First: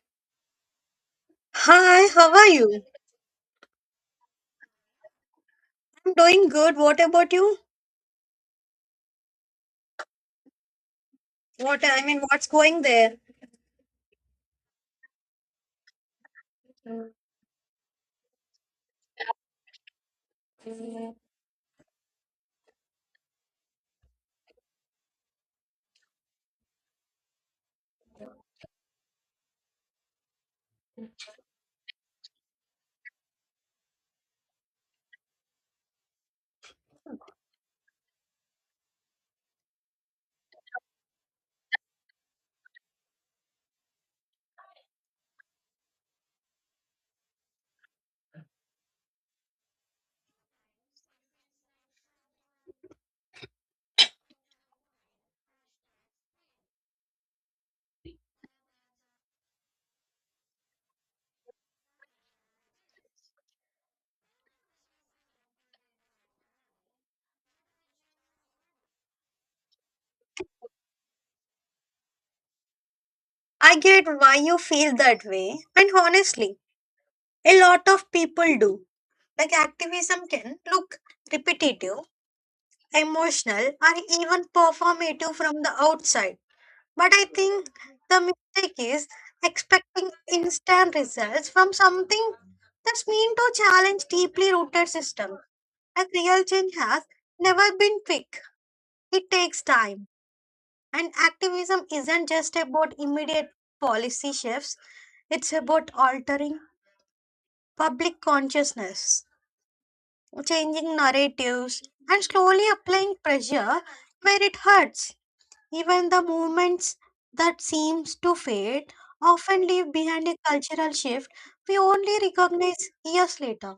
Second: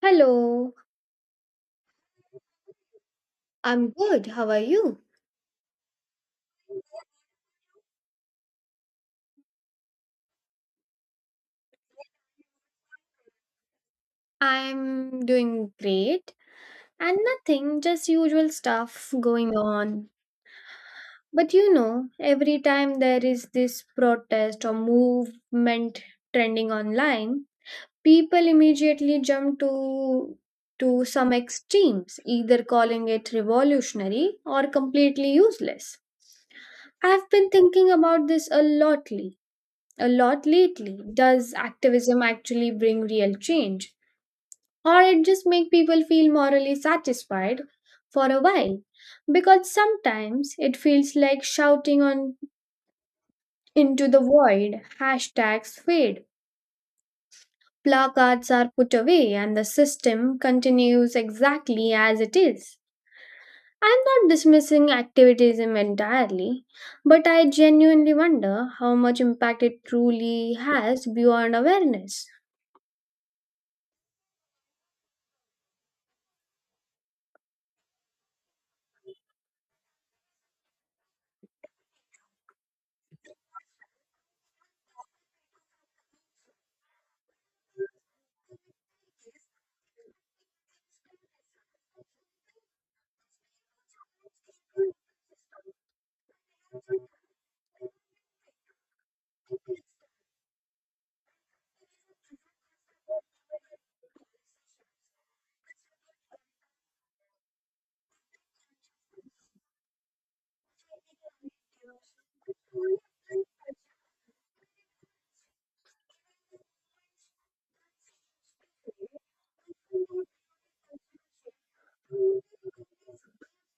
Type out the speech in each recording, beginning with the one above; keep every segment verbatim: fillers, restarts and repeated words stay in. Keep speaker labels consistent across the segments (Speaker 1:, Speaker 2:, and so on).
Speaker 1: Hello.
Speaker 2: Hi, how are you?
Speaker 1: I'm good. How are you?
Speaker 2: I'm doing good. What about you? What I mean, what's going there?
Speaker 1: I'm doing great and nothing, just usual stuff going on. But you know, every time there is this protest or movement trending online, people immediately jump to to some extremes, either calling it revolutionary or completely useless. I've been thinking about this a lot a lot lately. Does activism actually bring real change? Or it just make people feel morally satisfied for a while? Because sometimes it feels like shouting on into the void, hashtags fade, placards are put away, and the system continues exactly as it is. I'm not dismissing activism entirely, but I genuinely wonder how much impact it truly has beyond awareness.
Speaker 2: I get why you feel that way, and honestly, a lot of people do. Like activism can look repetitive, emotional, or even performative from the outside. But I think the mistake is expecting instant results from something that's meant to challenge deeply rooted systems. Like real change has never been quick. It takes time. And activism isn't just about immediate policy shifts, it's about altering public consciousness, changing narratives, and slowly applying pressure where it hurts. Even the movements that seems to fade often leave behind a cultural shift we only recognize years later.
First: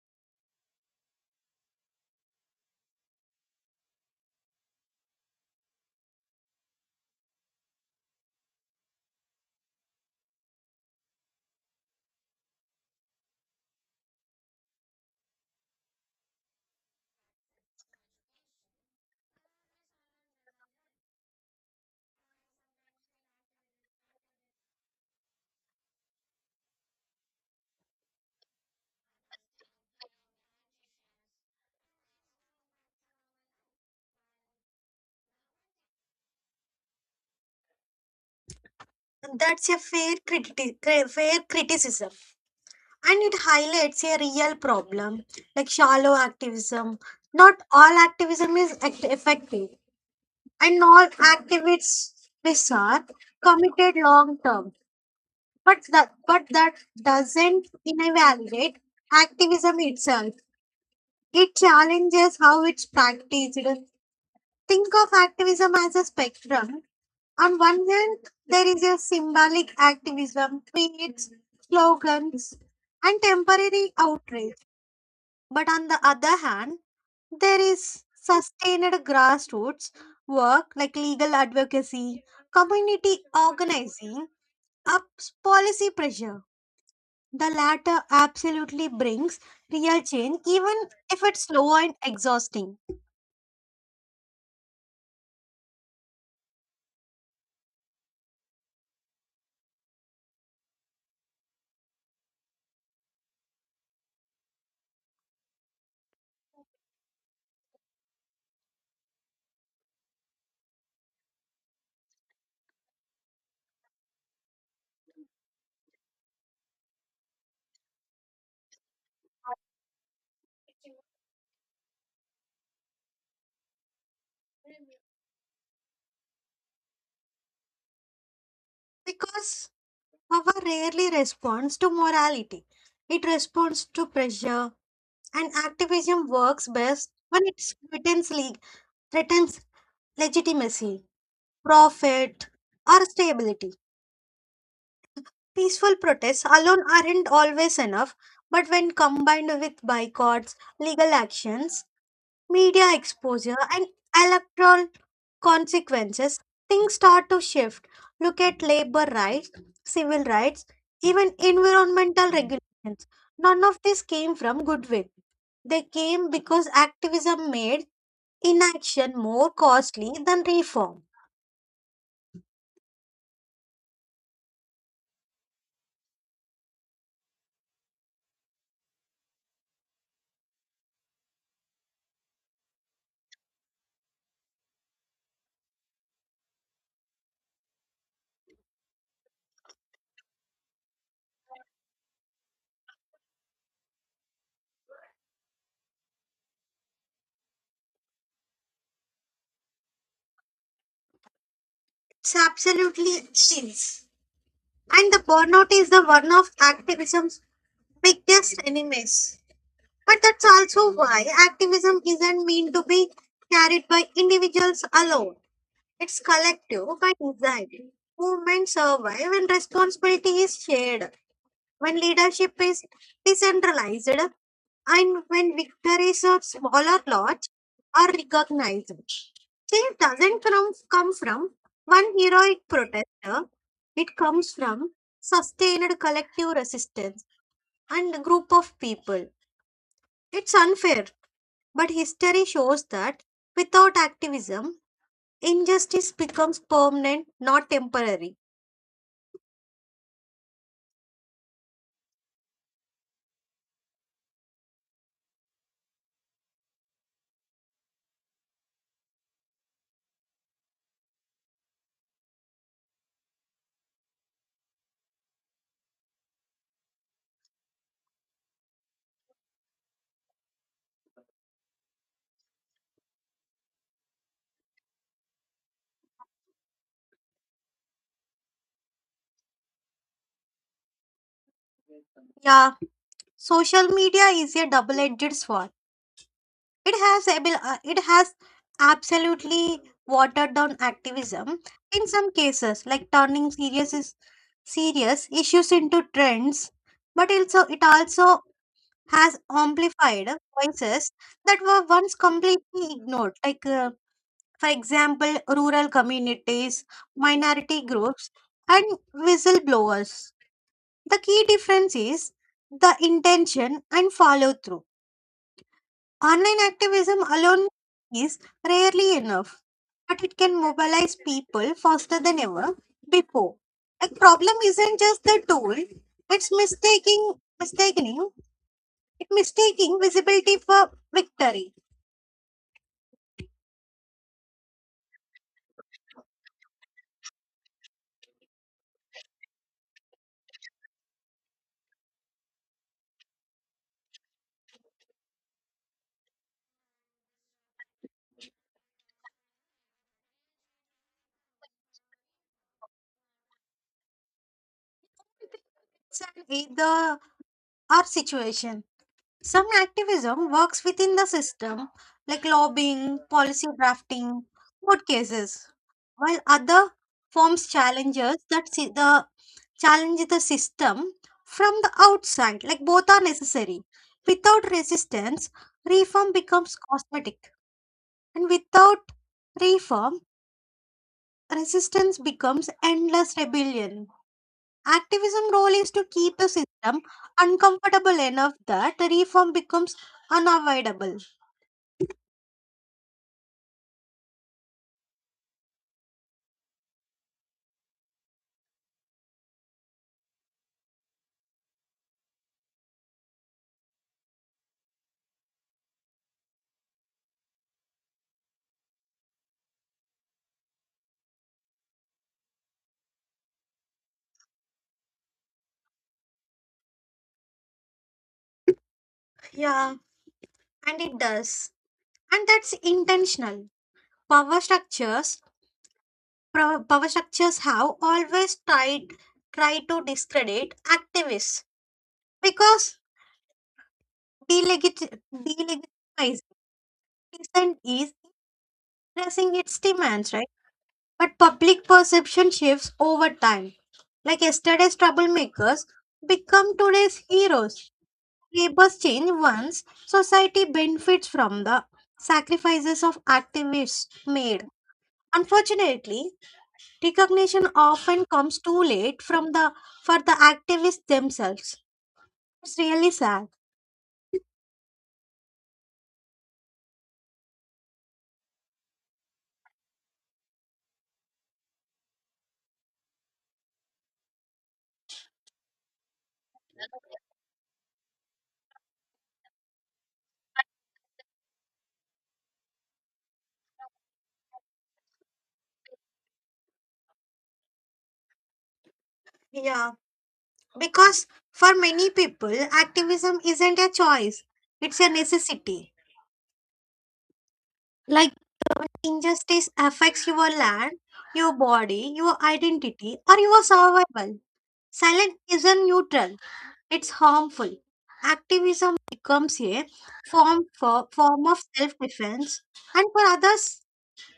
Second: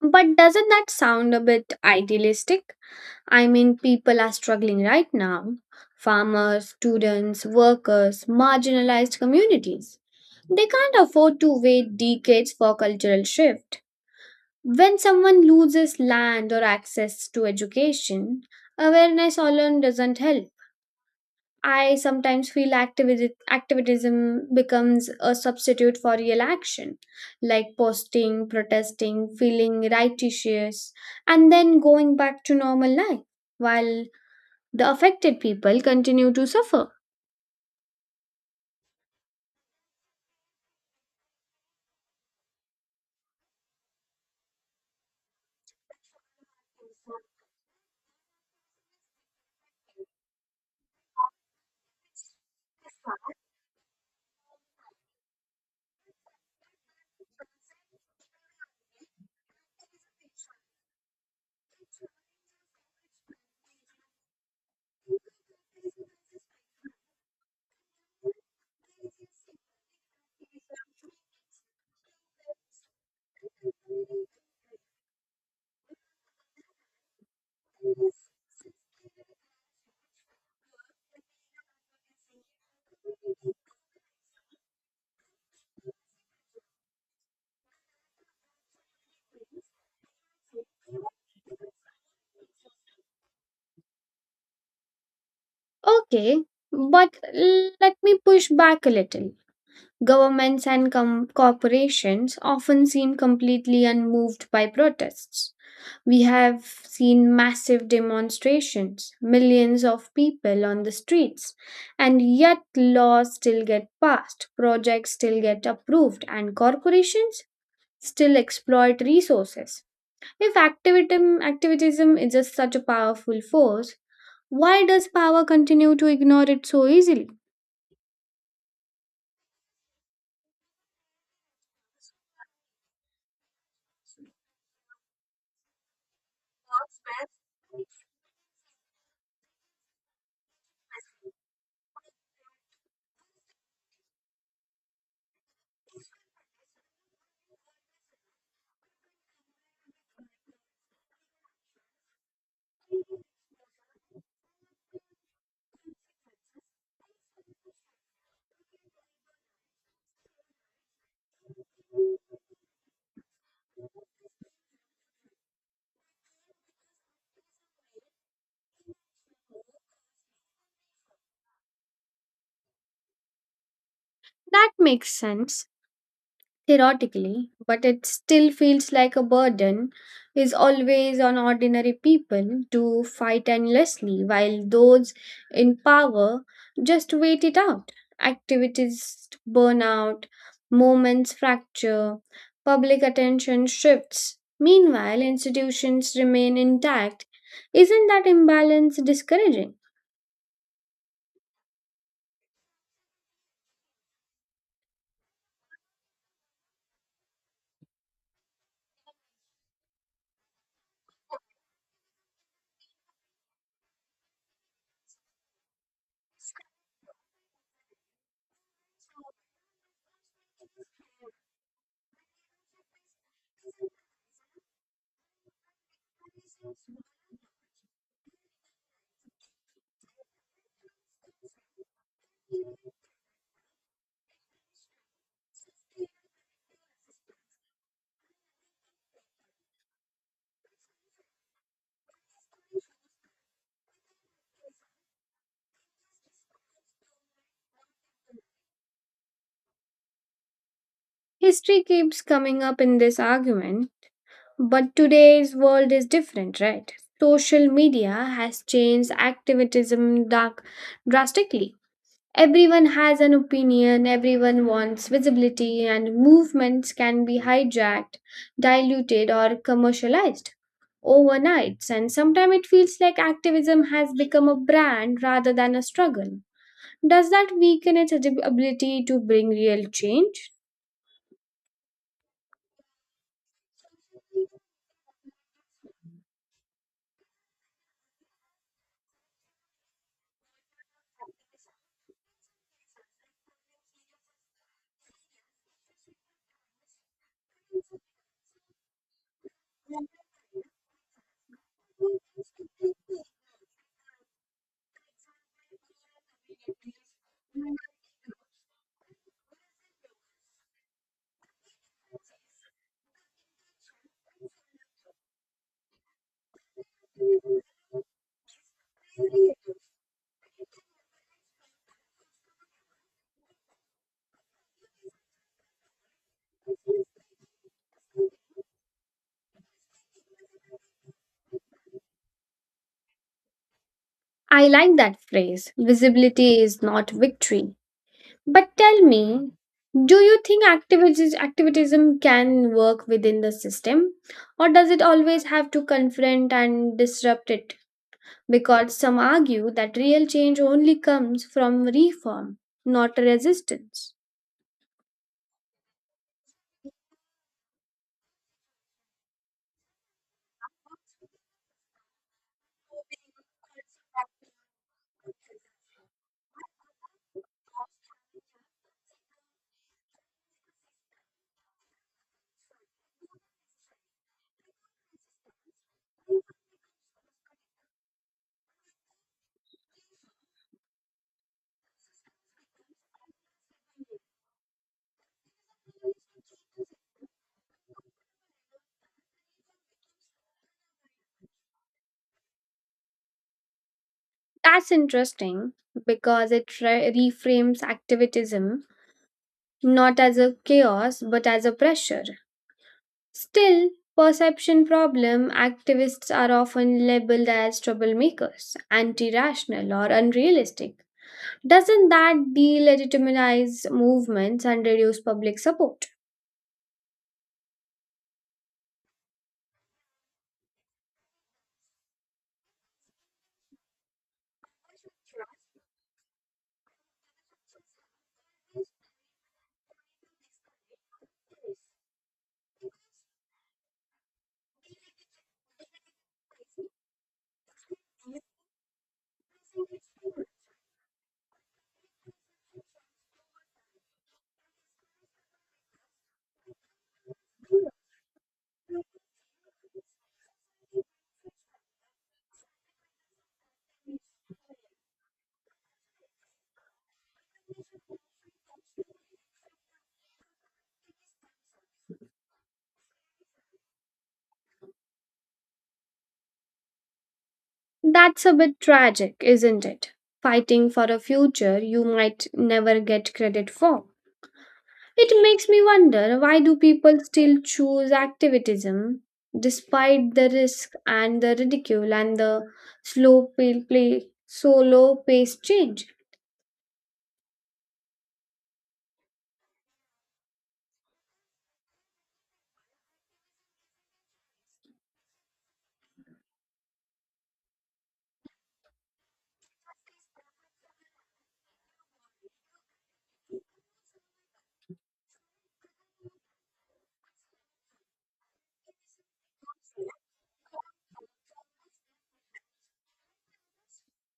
Speaker 1: But doesn't that sound a bit idealistic? I mean, people are struggling right now, farmers, students, workers, marginalized communities. They can't afford to wait decades for cultural shift. When someone loses land or access to education, awareness alone doesn't help. I sometimes feel activi- activism becomes a substitute for real action, like posting, protesting, feeling righteous, and then going back to normal life, while the affected people continue to suffer.
Speaker 2: That's a fair, criti- cri- fair criticism. And it highlights a real problem like shallow activism. Not all activism is act- effective, and all activists are committed long term. But that, but that doesn't invalidate activism itself. It challenges how it's practiced. Think of activism as a spectrum. On one hand, there is a symbolic activism, tweets, slogans, and temporary outrage. But on the other hand, there is sustained grassroots work like legal advocacy, community organizing, up policy pressure. The latter absolutely brings real change, even if it's slow and exhausting,
Speaker 1: Okay, but l- let me push back a little. Governments and com- corporations often seem completely unmoved by protests. We have seen massive demonstrations, millions of people on the streets, and yet laws still get passed, projects still get approved, and corporations still exploit resources. If activism, activism is just such a powerful force, why does power continue to ignore it so easily?
Speaker 2: because power rarely responds to morality. It responds to pressure, and activism works best when it threatens, le- threatens legitimacy, profit, or stability. Peaceful protests alone aren't always enough, but when combined with boycotts, legal actions, media exposure, and electoral consequences, things start to shift. Look at labor rights, civil rights, even environmental regulations. None of this came from goodwill. They came because activism made inaction more costly than reform.
Speaker 1: That makes sense theoretically, but it still feels like a burden is always on ordinary people to fight endlessly, while those in power just wait it out. Activities burn out, moments fracture, public attention shifts. Meanwhile, institutions remain intact. Isn't that imbalance discouraging?
Speaker 2: It's absolutely insane. And the burnout is the one of activism's biggest enemies. But that's also why activism isn't meant to be carried by individuals alone. It's collective by design. Movements survive when responsibility is shared, when leadership is decentralized, and when victories of smaller lots are recognized, change doesn't from, come from one heroic protester. It comes from sustained collective resistance and a group of people. It's unfair, but history shows that without activism, injustice becomes permanent, not temporary.
Speaker 1: History keeps coming up in this argument. But today's world is different, right? Social media has changed activism dark drastically. Everyone has an opinion, everyone wants visibility, and movements can be hijacked, diluted, or commercialized overnight. And sometimes it feels like activism has become a brand rather than a struggle. Does that weaken its ab- ability to bring real change?
Speaker 2: Yeah, social media is a double edged sword. It has abil- uh, it has absolutely watered down activism in some cases, like turning serious is serious issues into trends. But also, it also has amplified voices that were once completely ignored, like uh, for example, rural communities, minority groups, and whistleblowers. The key difference is the intention and follow through. Online activism alone is rarely enough, but it can mobilize people faster than ever before. The problem isn't just the tool, it's mistaking mistaking it mistaking visibility for victory.
Speaker 1: I like that phrase. Visibility is not victory. But tell me, do you think activism, activism can work within the system? Or does it always have to confront and disrupt it? Because some argue that real change only comes from reform, not resistance.
Speaker 2: It's an either or situation. Some activism works within the system, like lobbying, policy drafting, court cases, while other forms challenges that see the challenge the system from the outside, like both are necessary. Without resistance, reform becomes cosmetic, and without reform, resistance becomes endless rebellion. Activism role is to keep the system uncomfortable enough that reform becomes unavoidable.
Speaker 1: That's interesting because it re- reframes activism not as a chaos but as a pressure. Still, perception problem, activists are often labeled as troublemakers, anti-rational or unrealistic. Doesn't that delegitimize movements and reduce public support?
Speaker 2: Yeah, and it does. And that's intentional. Power structures pro- Power structures have always tried try to discredit activists. Because delegit- delegitimizing dissent is expressing its demands, right? But public perception shifts over time. Like yesterday's troublemakers become today's heroes. Labors change once society benefits from the sacrifices of activists made. Unfortunately, recognition often comes too late from the for the activists themselves. It's really sad.
Speaker 1: That's a bit tragic, isn't it? Fighting for a future you might never get credit for. It makes me wonder why do people still choose activism despite the risk and the ridicule and the slow pay, play, so low pace change?
Speaker 2: Yeah. Because for many people, activism isn't a choice, it's a necessity. Like injustice affects your land, your body, your identity, or your survival. Silence isn't neutral, it's harmful. Activism becomes a form, for, form of self defense, and for others,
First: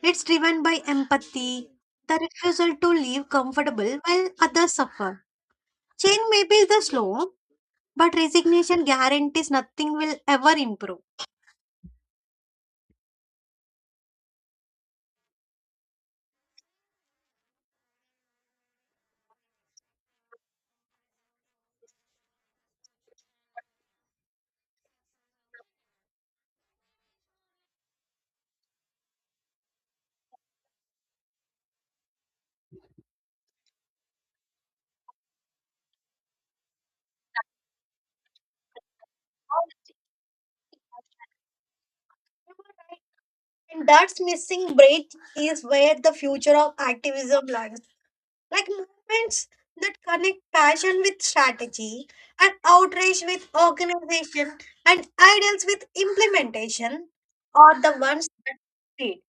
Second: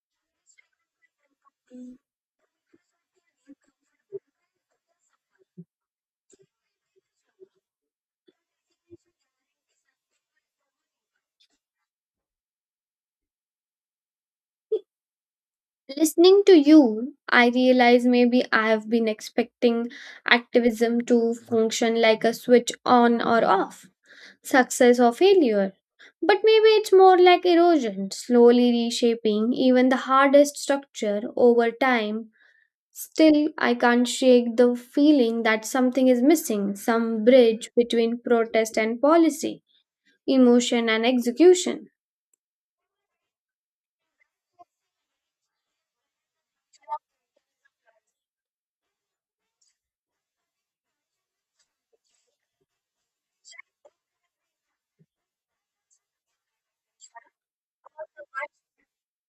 Speaker 2: it's driven by empathy, the refusal to live comfortable while others suffer. Change may be the slow, but resignation guarantees nothing will ever improve.
Speaker 1: Listening to you, I realize maybe I have been expecting activism to function like a switch on or off, success or failure. But maybe it's more like erosion, slowly reshaping even the hardest structure over time. Still, I can't shake the feeling that something is missing, some bridge between protest and policy, emotion and execution.
Speaker 2: And that's missing bridge is where the future of activism lies. Like movements that connect passion with strategy and outrage with organization and ideals with implementation are the ones that create.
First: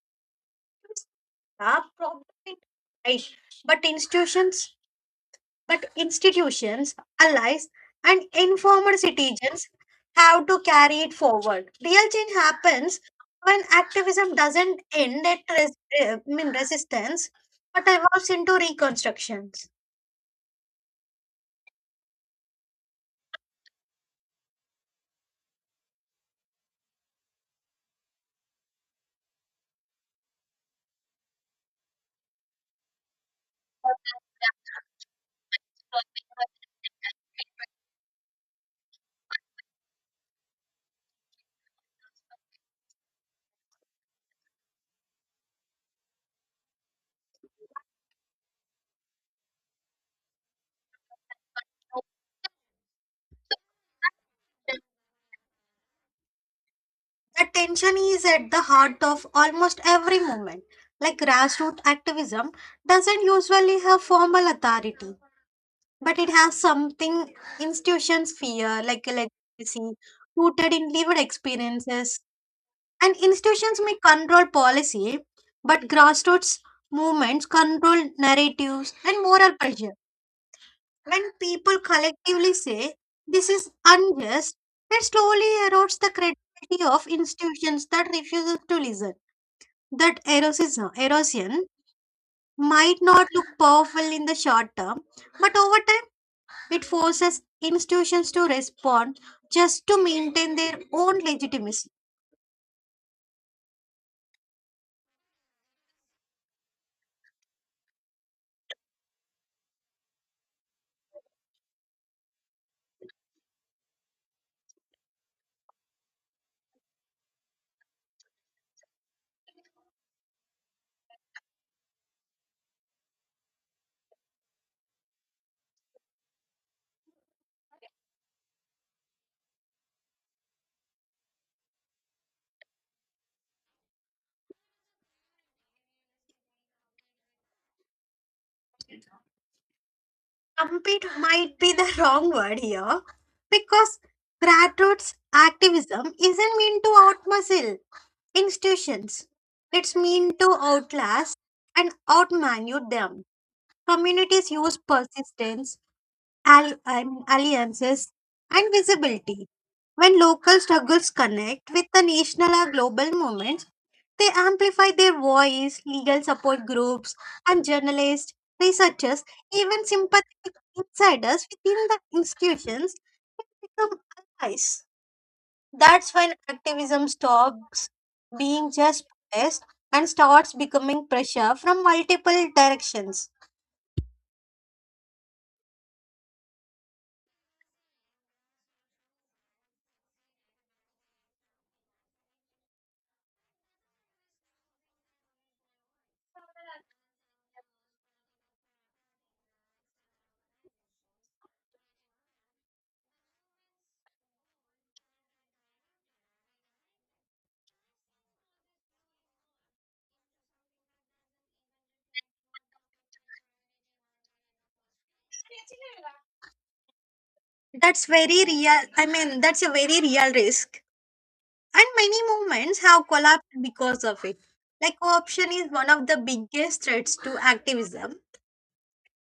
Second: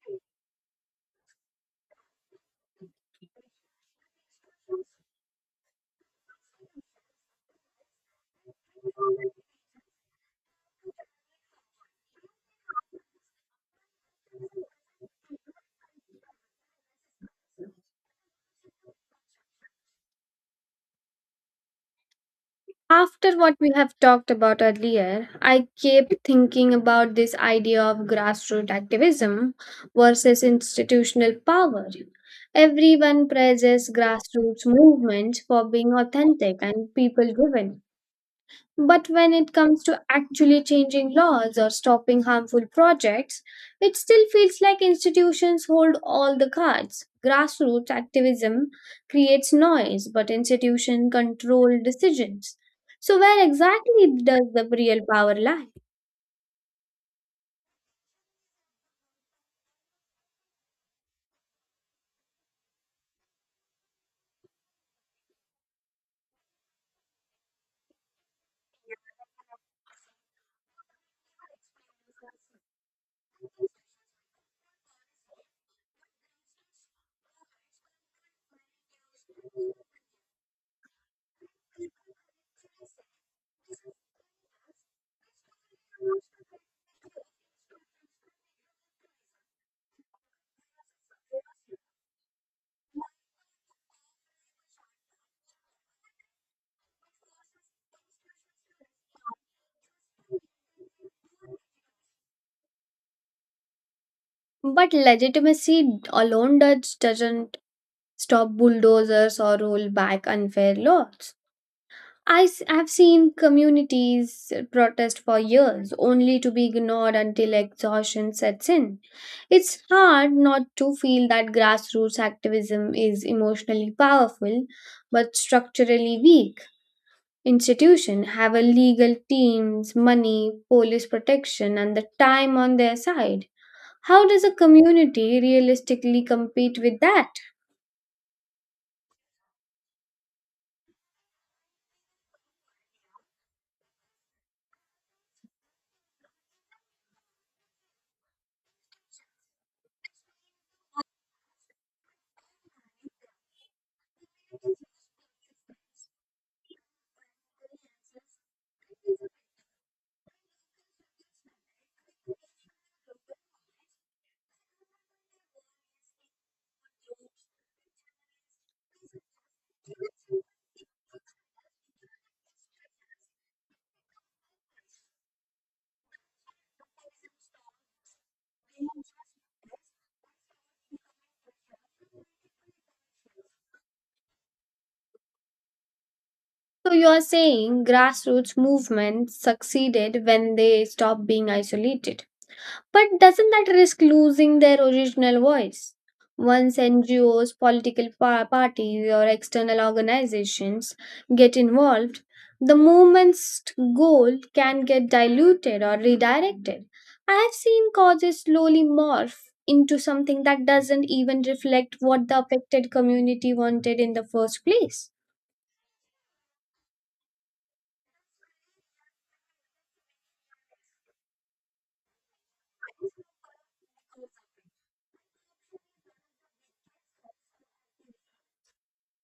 Speaker 2: It's a problem, right? But institutions But institutions, allies, and informal citizens have to carry it forward. Real change happens when activism doesn't end at res- I mean resistance, but evolves into reconstructions.
Speaker 1: After what we have talked about earlier, I kept thinking about this idea of grassroots activism versus institutional power. Everyone praises grassroots movements for being authentic and people driven, but when it comes to actually changing laws or stopping harmful projects, it still feels like institutions hold all the cards. Grassroots activism creates noise, but institutions control decisions. So, where exactly does the real power lie?
Speaker 2: That tension is at the heart of almost every movement. Like grassroots activism doesn't usually have formal authority, but it has something institutions fear, like a legacy rooted in lived experiences. And institutions may control policy, but grassroots movements control narratives and moral pressure. When people collectively say this is unjust, it slowly erodes the credibility of institutions that refuse to listen. That erosion, erosion might not look powerful in the short term, but over time it forces institutions to respond just to maintain their own legitimacy.
Speaker 1: But legitimacy alone does, doesn't stop bulldozers or roll back unfair laws. I have seen communities protest for years only to be ignored until exhaustion sets in. It's hard not to feel that grassroots activism is emotionally powerful but structurally weak. Institutions have a legal teams, money, police protection, and the time on their side. How does a community realistically compete with that?
Speaker 2: Compete might be the wrong word here because grassroots activism isn't meant to outmuscle institutions. It's meant to outlast and outmaneuver them. Communities use persistence, al- um, alliances, and visibility. When local struggles connect with the national or global movement, they amplify their voice, legal support groups, and journalists, researchers, even sympathetic insiders within the institutions become allies. That's when activism stops being just protest and starts becoming pressure from multiple directions.
Speaker 1: So you are saying grassroots movements succeeded when they stopped being isolated. But doesn't that risk losing their original voice? Once N G Os, political pa- parties, or external organizations get involved, the movement's goal can get diluted or redirected. I have seen causes slowly morph into something that doesn't even reflect what the affected community wanted in the first place.
Speaker 2: That's very real. I mean, that's a very real risk. And many movements have collapsed because of it. Like, corruption is one of the biggest threats to activism.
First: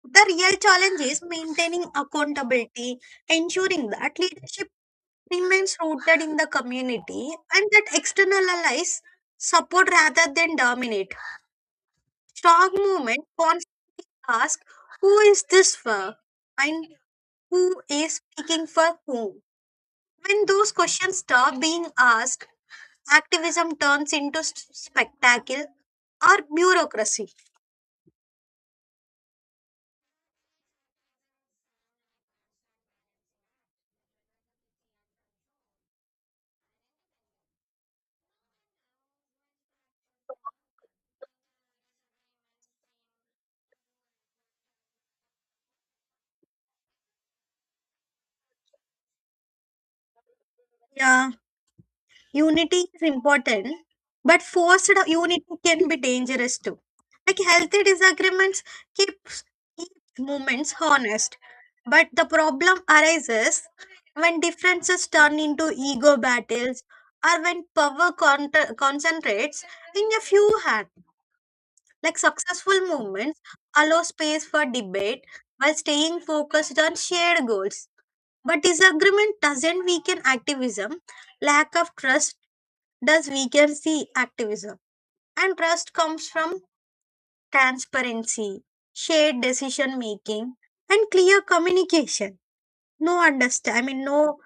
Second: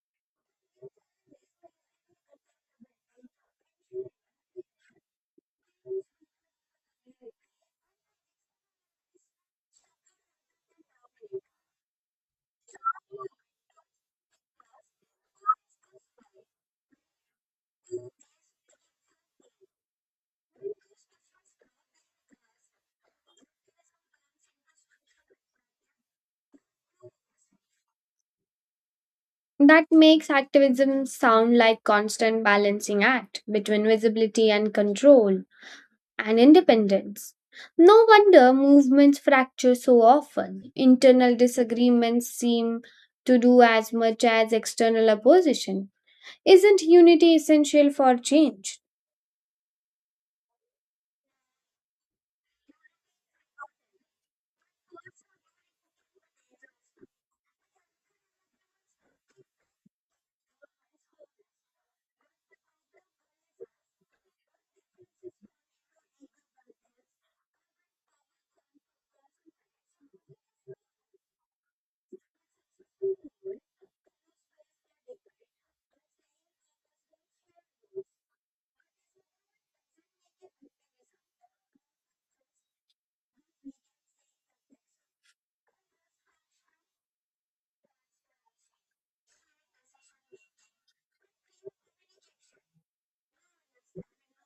Speaker 2: The real challenge is maintaining accountability, ensuring that leadership remains rooted in the community and that external allies support rather than dominate. Strong movement wants to ask who is this for and who is speaking for whom. When those questions stop being asked, activism turns into s- spectacle or bureaucracy.
Speaker 1: That makes activism sound like constant balancing act between visibility and control and independence. No wonder movements fracture so often. Internal disagreements seem to do as much as external opposition. Isn't unity essential for change?
Speaker 2: Yeah. Unity is important, but forced unity can be dangerous too. Like healthy disagreements keeps keeps movements honest, but the problem arises when differences turn into ego battles or when power contra- concentrates in a few hands. Like successful movements allow space for debate while staying focused on shared goals. But disagreement doesn't weaken activism. Lack of trust. Thus, we can see activism. And trust comes from transparency, shared decision making, and clear communication. No understand, I mean, no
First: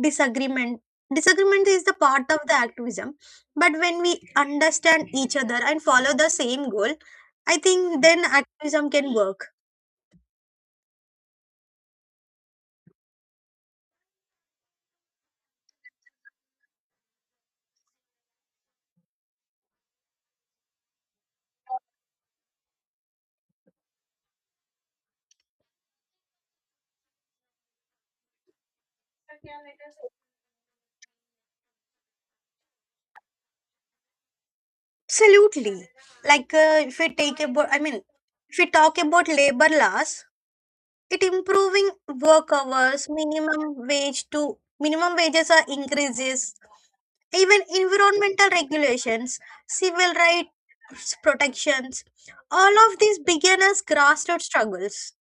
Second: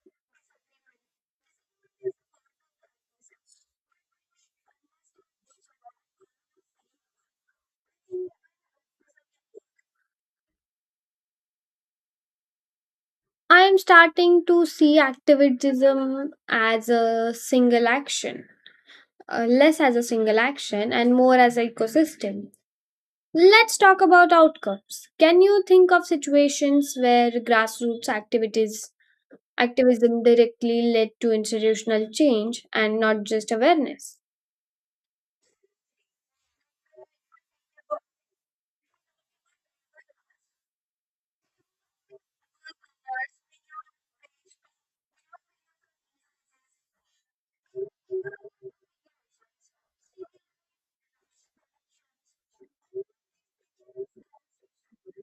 Speaker 2: disagreement. Disagreement is the part of the activism. But when we understand each other and follow the same goal, I think then activism can work.
Speaker 1: I am starting to see activism as a single action, uh, less as a single action and more as an ecosystem. Let's talk about outcomes. Can you think of situations where grassroots activities activism directly led to institutional change and not just awareness?
Speaker 2: Absolutely. Like uh, if we take about, I mean, if we talk about labor laws, it improving work hours, minimum wage to minimum wages are increases, even environmental regulations, civil rights protections. All of these begin as grassroots struggles.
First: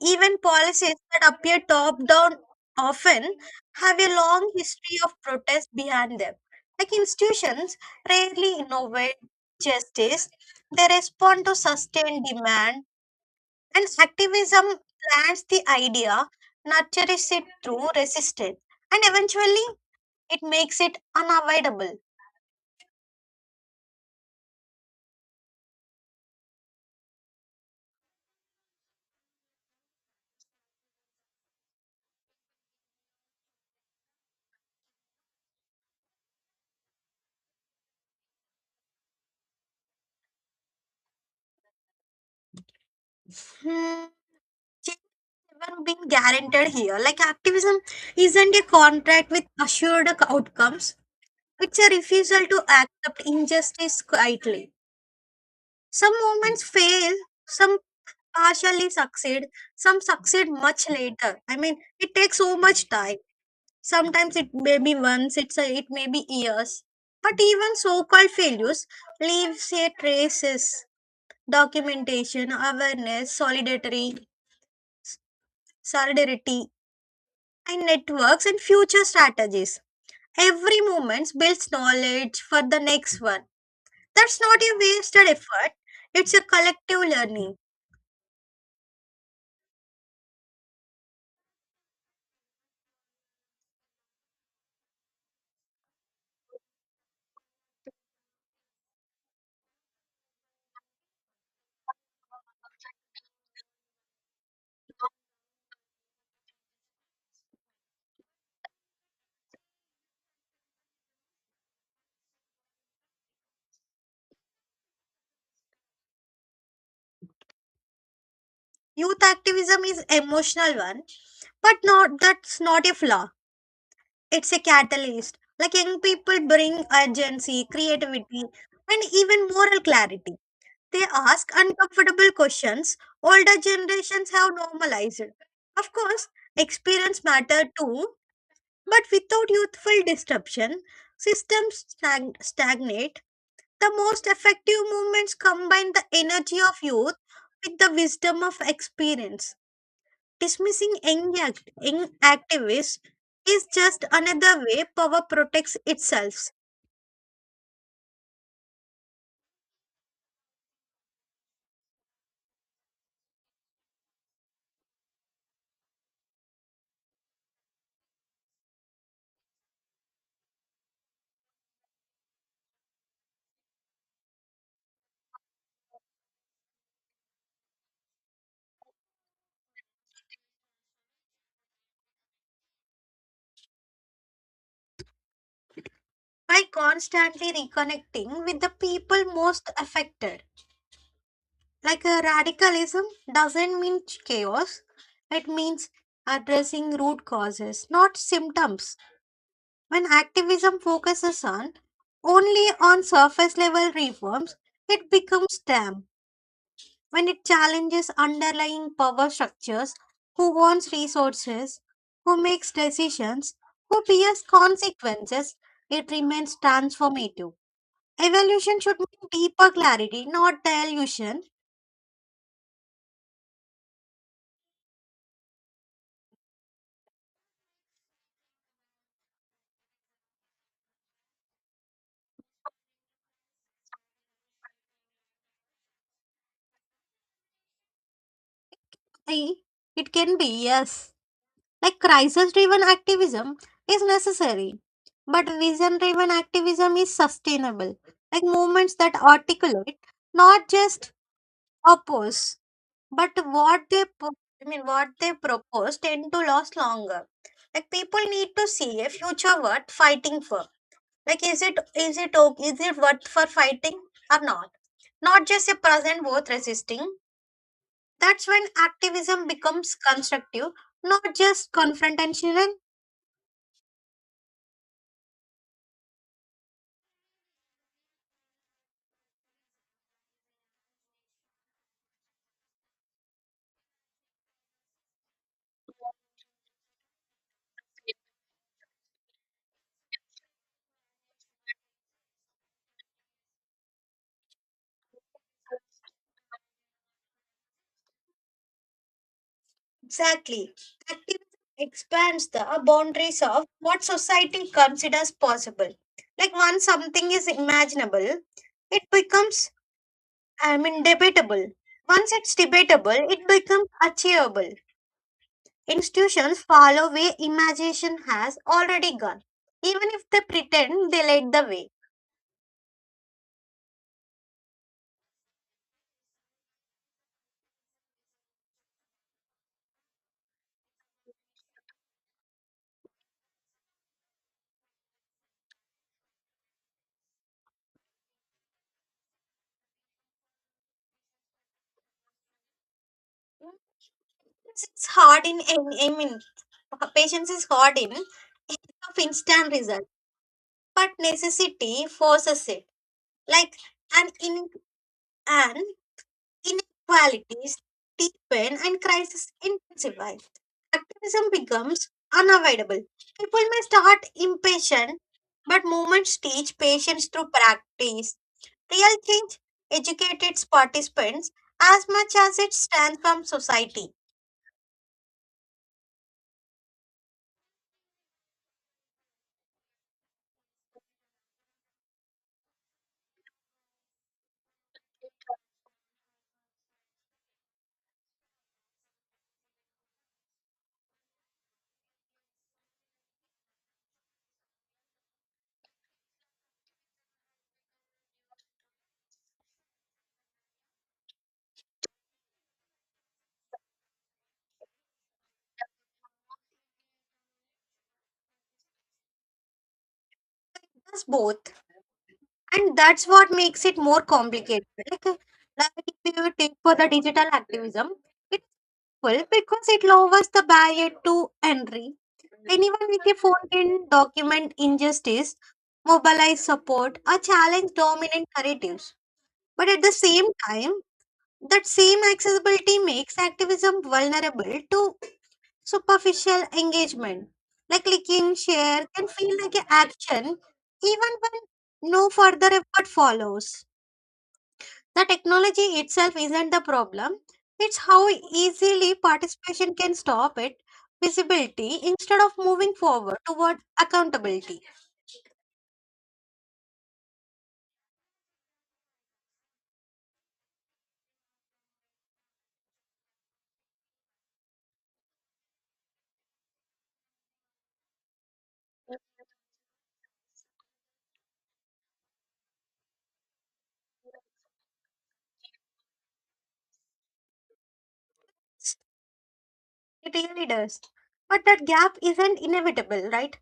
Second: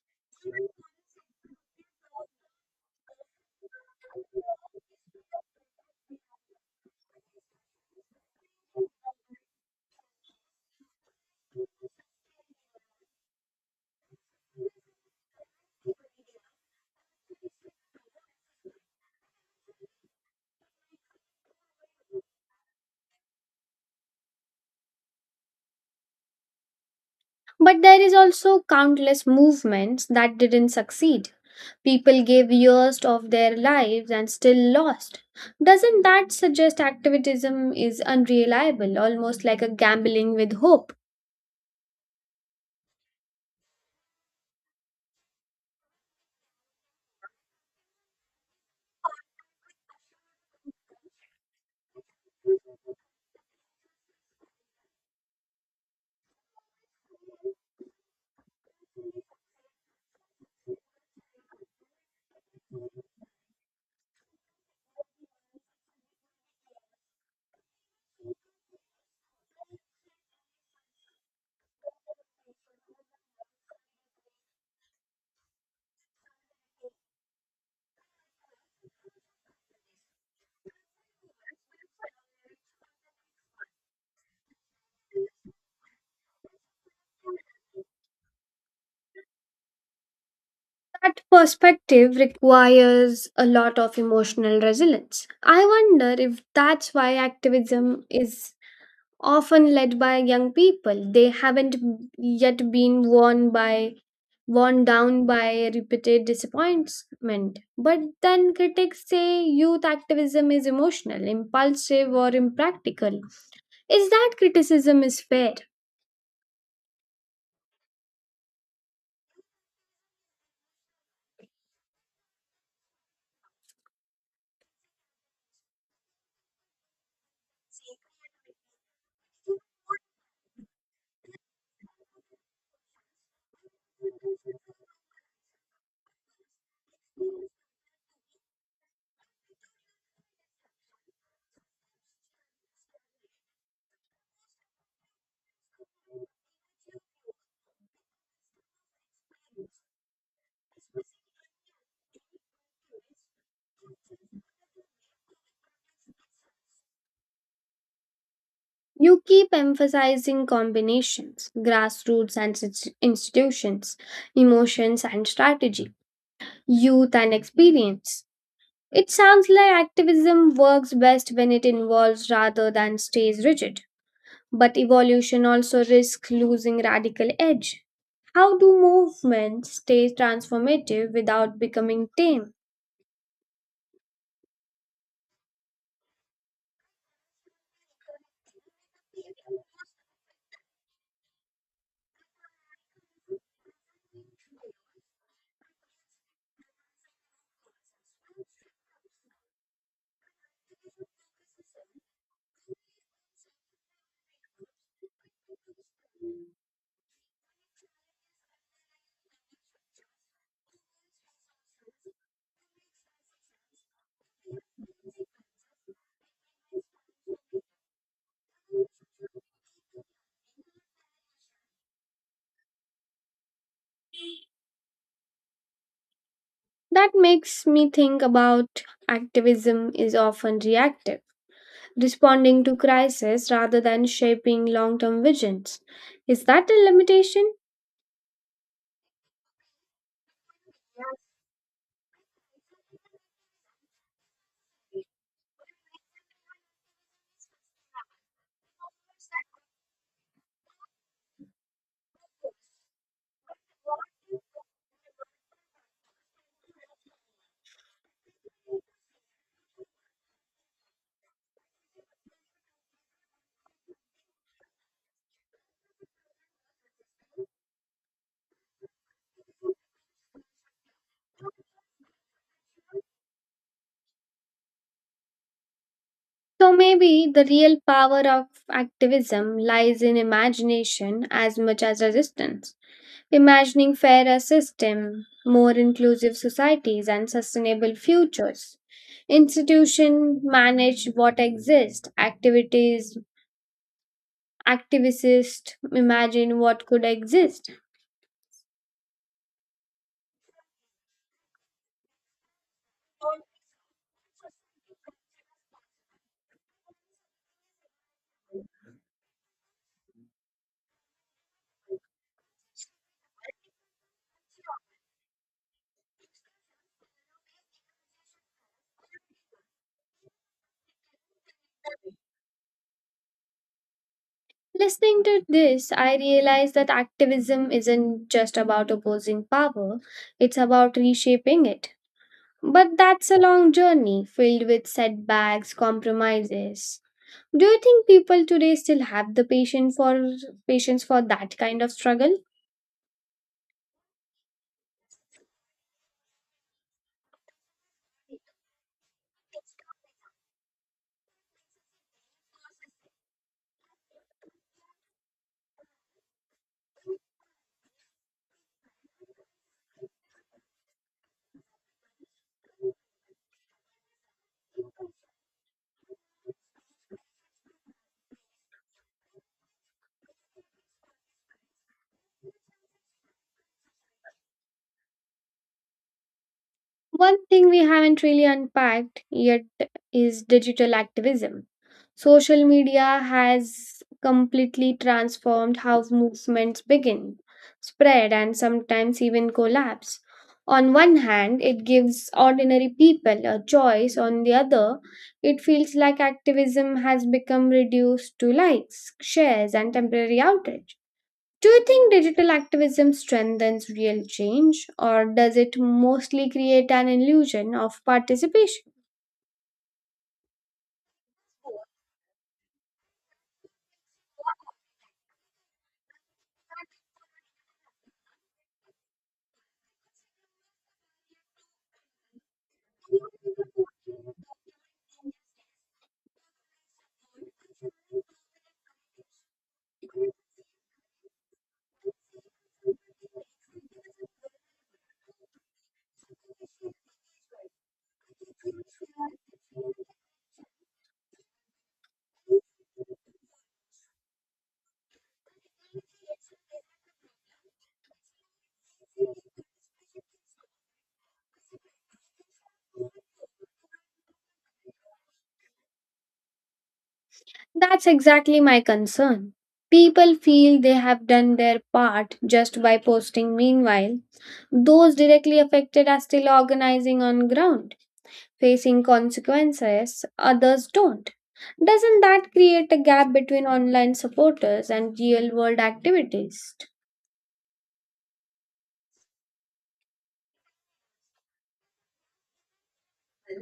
Speaker 2: Even policies that appear top down often have a long history of protest behind them. Like institutions rarely innovate justice, they respond to sustained demand and activism plants the idea, nurtures it through resistance, and eventually it makes it unavoidable.
Speaker 1: But there is also countless movements that didn't succeed. People gave years of their lives and still lost. Doesn't that suggest activism is unreliable, almost like a gambling with hope?
Speaker 2: Hmm. Change never been guaranteed here. Like activism isn't a contract with assured outcomes. It's a refusal to accept injustice quietly. Some movements fail, some partially succeed, some succeed much later. I mean, it takes so much time. Sometimes it may be months, it's a, it may be years. But even so called failures leave a traces, documentation, awareness, solidarity, solidarity, and networks and future strategies. Every moment builds knowledge for the next one. That's not a wasted effort, it's a collective learning.
Speaker 1: That perspective requires a lot of emotional resilience. I wonder if that's why activism is often led by young people. They haven't yet been worn by worn down by repeated disappointment. But then critics say youth activism is emotional, impulsive or impractical. Is that criticism is fair?
Speaker 2: Youth activism is emotional one, but not that's not a flaw. It's a catalyst. Like young people bring urgency, creativity, and even moral clarity. They ask uncomfortable questions older generations have normalized. Of course, experience matter too, but without youthful disruption, systems stag- stagnate. The most effective movements combine the energy of youth with the wisdom of experience. Dismissing young act- young activists is just another way power protects itself
Speaker 1: You keep emphasizing combinations, grassroots and ins- institutions, emotions and strategy, youth and experience. It sounds like activism works best when it involves rather than stays rigid. But evolution also risks losing radical edge. How do movements stay transformative without becoming tame?
Speaker 2: by constantly reconnecting with the people most affected. Like uh, radicalism doesn't mean chaos, it means addressing root causes, not symptoms. When activism focuses on only on surface level reforms, it becomes damaged. When it challenges underlying power structures, who owns resources, who makes decisions, who bears consequences, it remains transformative. Evolution should mean deeper clarity, not dilution.
Speaker 1: That makes me think about activism is often reactive, responding to crisis rather than shaping long term visions. Is that a limitation?
Speaker 2: Eh, it can be, yes. Like crisis driven activism is necessary, but vision driven activism is sustainable. Like movements that articulate, not just oppose. But what they, pro- I mean, what they propose tend to last longer. Like people need to see a future worth fighting for. Like, is it is it o- is it worth for fighting or not? Not just a present worth resisting. That's when activism becomes constructive, not just confrontational.
Speaker 1: So maybe the real power of activism lies in imagination as much as resistance. Imagining fairer system, more inclusive societies and sustainable futures. Institution manage what exists, activities activists imagine what could exist.
Speaker 2: Exactly, activism expands the boundaries of what society considers possible. Like once something is imaginable, it becomes I mean, debatable. Once it's debatable, it becomes achievable. Institutions follow where imagination has already gone, even if they pretend they led the way.
Speaker 1: Listening to this, I realize that activism isn't just about opposing power, it's about reshaping it. But that's a long journey filled with setbacks, compromises. Do you think people today still have the patience for patience for that kind of struggle?
Speaker 2: It's hard in, I mean, Patience is hard in of instant result, but necessity forces it. Like an in an inequalities deepen and crisis intensify. Activism becomes unavoidable. People may start impatient, but movements teach patience through practice. Real change educates its participants as much as it transforms society.
Speaker 1: One thing we haven't really unpacked yet is digital activism. Social media has completely transformed how movements begin, spread, and sometimes even collapse. On one hand, it gives ordinary people a choice, on the other, it feels like activism has become reduced to likes, shares, and temporary outrage. Do you think digital activism strengthens real change, or does it mostly create an illusion of participation?
Speaker 2: Does both, and that's what makes it more complicated. Like, uh, like if you take for the digital activism, it's full because it lowers the barrier to entry. Anyone with a phone can document injustice, mobilize support or challenge dominant narratives. But at the same time, that same accessibility makes activism vulnerable to superficial engagement. Like clicking share can feel like an action even when no further effort follows. The technology itself isn't the problem, it's how easily participation can stop it visibility instead of moving forward toward accountability.
Speaker 1: That's exactly my concern. People feel they have done their part just by posting. Meanwhile, those directly affected are still organizing on ground, facing consequences others don't. Doesn't that create a gap between online supporters and real world activities?
Speaker 2: It really does. But that gap isn't inevitable, right?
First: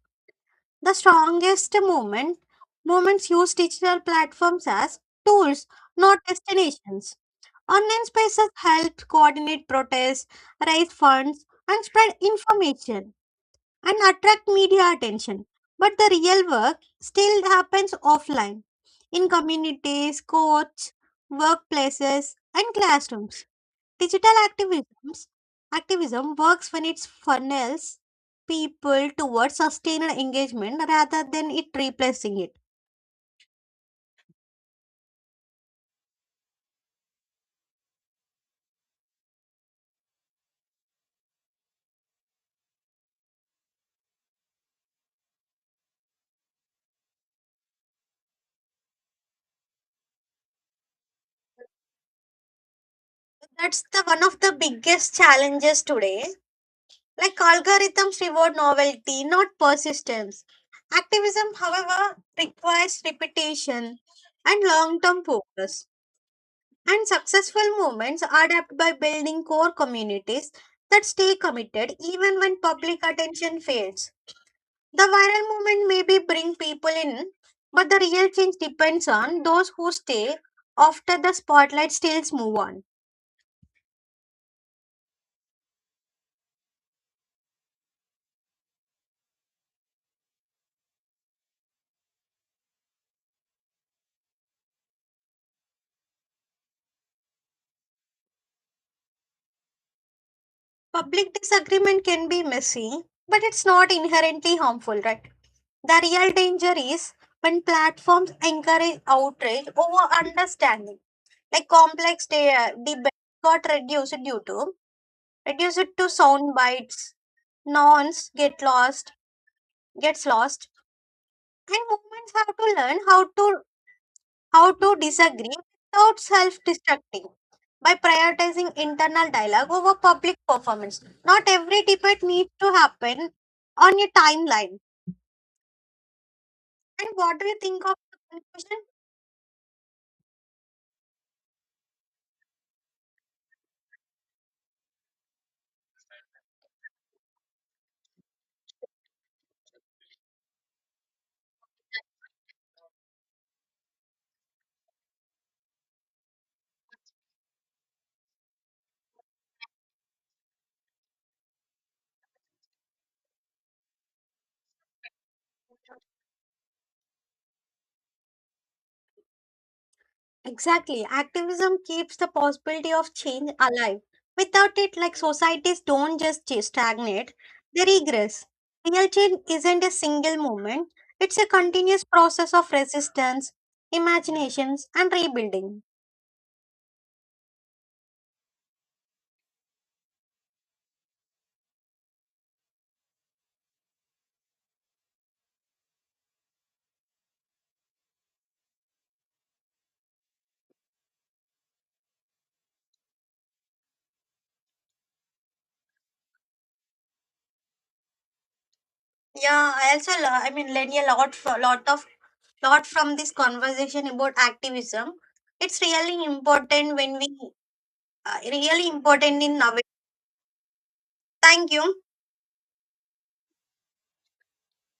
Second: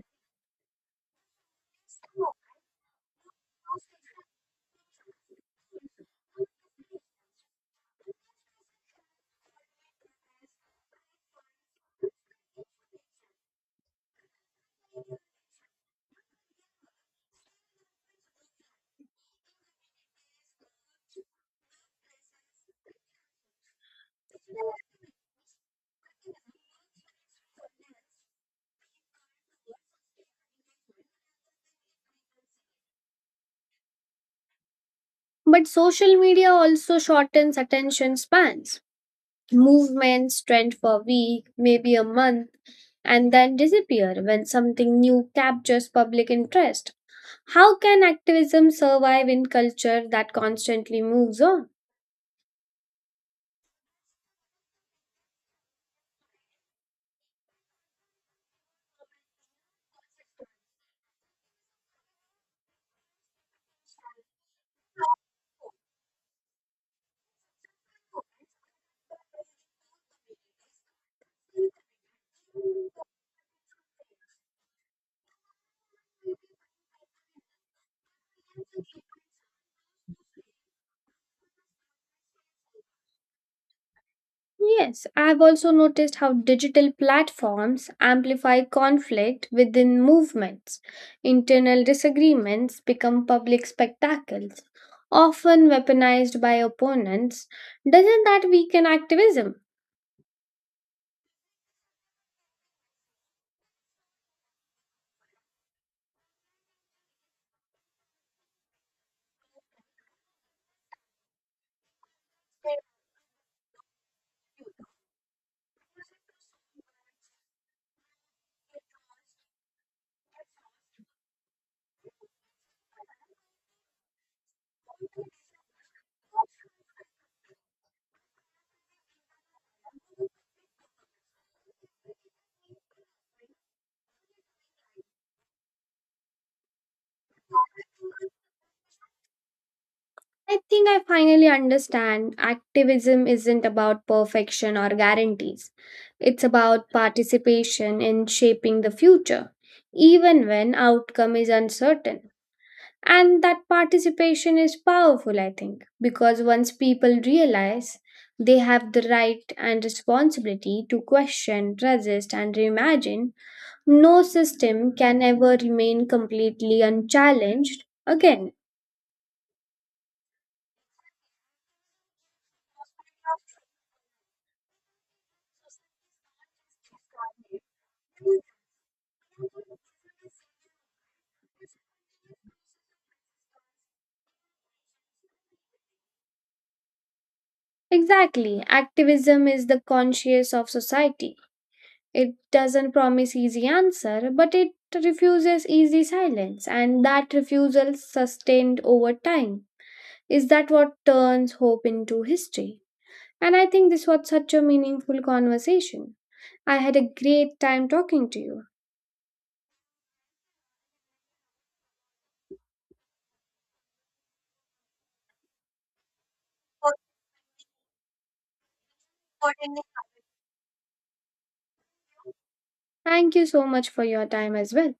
Speaker 2: The strongest movement moments use digital platforms as tools, not destinations. Online spaces help coordinate protests, raise funds, and spread information and attract media attention. But the real work still happens offline in communities, courts, workplaces, and classrooms. Digital activisms, activism works when it funnels people towards sustained engagement rather than it replacing it.
Speaker 1: But social media also shortens attention spans. Movements trend for a week, maybe a month, and then disappear when something new captures public interest. How can activism survive in culture that constantly moves on?
Speaker 2: That's the one of the biggest challenges today. Like algorithms reward novelty, not persistence. Activism, however, requires repetition and long-term focus. And successful movements are adapted by building core communities that stay committed even when public attention fades. The viral movement maybe bring people in, but the real change depends on those who stay after the spotlight stills move on.
Speaker 1: Yes, I've also noticed how digital platforms amplify conflict within movements. Internal disagreements become public spectacles, often weaponized by opponents. Doesn't that weaken activism?
Speaker 2: Public disagreement can be messy, but it's not inherently harmful, right? The real danger is when platforms encourage outrage over understanding, like complex de- debate got reduced due to reduced to sound bites, nonce get lost, gets lost, and movements have to learn how to How to disagree without self destructing by prioritizing internal dialogue over public performance. Not every debate needs to happen on a timeline. And what do you think of the conclusion?
Speaker 1: I think I finally understand activism isn't about perfection or guarantees. It's about participation in shaping the future, even when outcome is uncertain. And that participation is powerful, I think, because once people realize they have the right and responsibility to question, resist, and reimagine, no system can ever remain completely unchallenged again.
Speaker 2: Exactly. Activism keeps the possibility of change alive. Without it, like societies don't just ch- stagnate, they regress. Real change isn't a single moment, it's a continuous process of resistance, imaginations, and rebuilding.
Speaker 1: Exactly. Activism is the conscience of society. It doesn't promise easy answer, but it refuses easy silence, and that refusal sustained over time is that what turns hope into history. And I think this was such a meaningful conversation. I had a great time talking to you.
Speaker 2: Yeah, I also lo- I mean learned a lot for lot of lot from this conversation about activism. It's really important when we uh, really important in now. Thank you.
Speaker 1: Thank you so much for your time as well.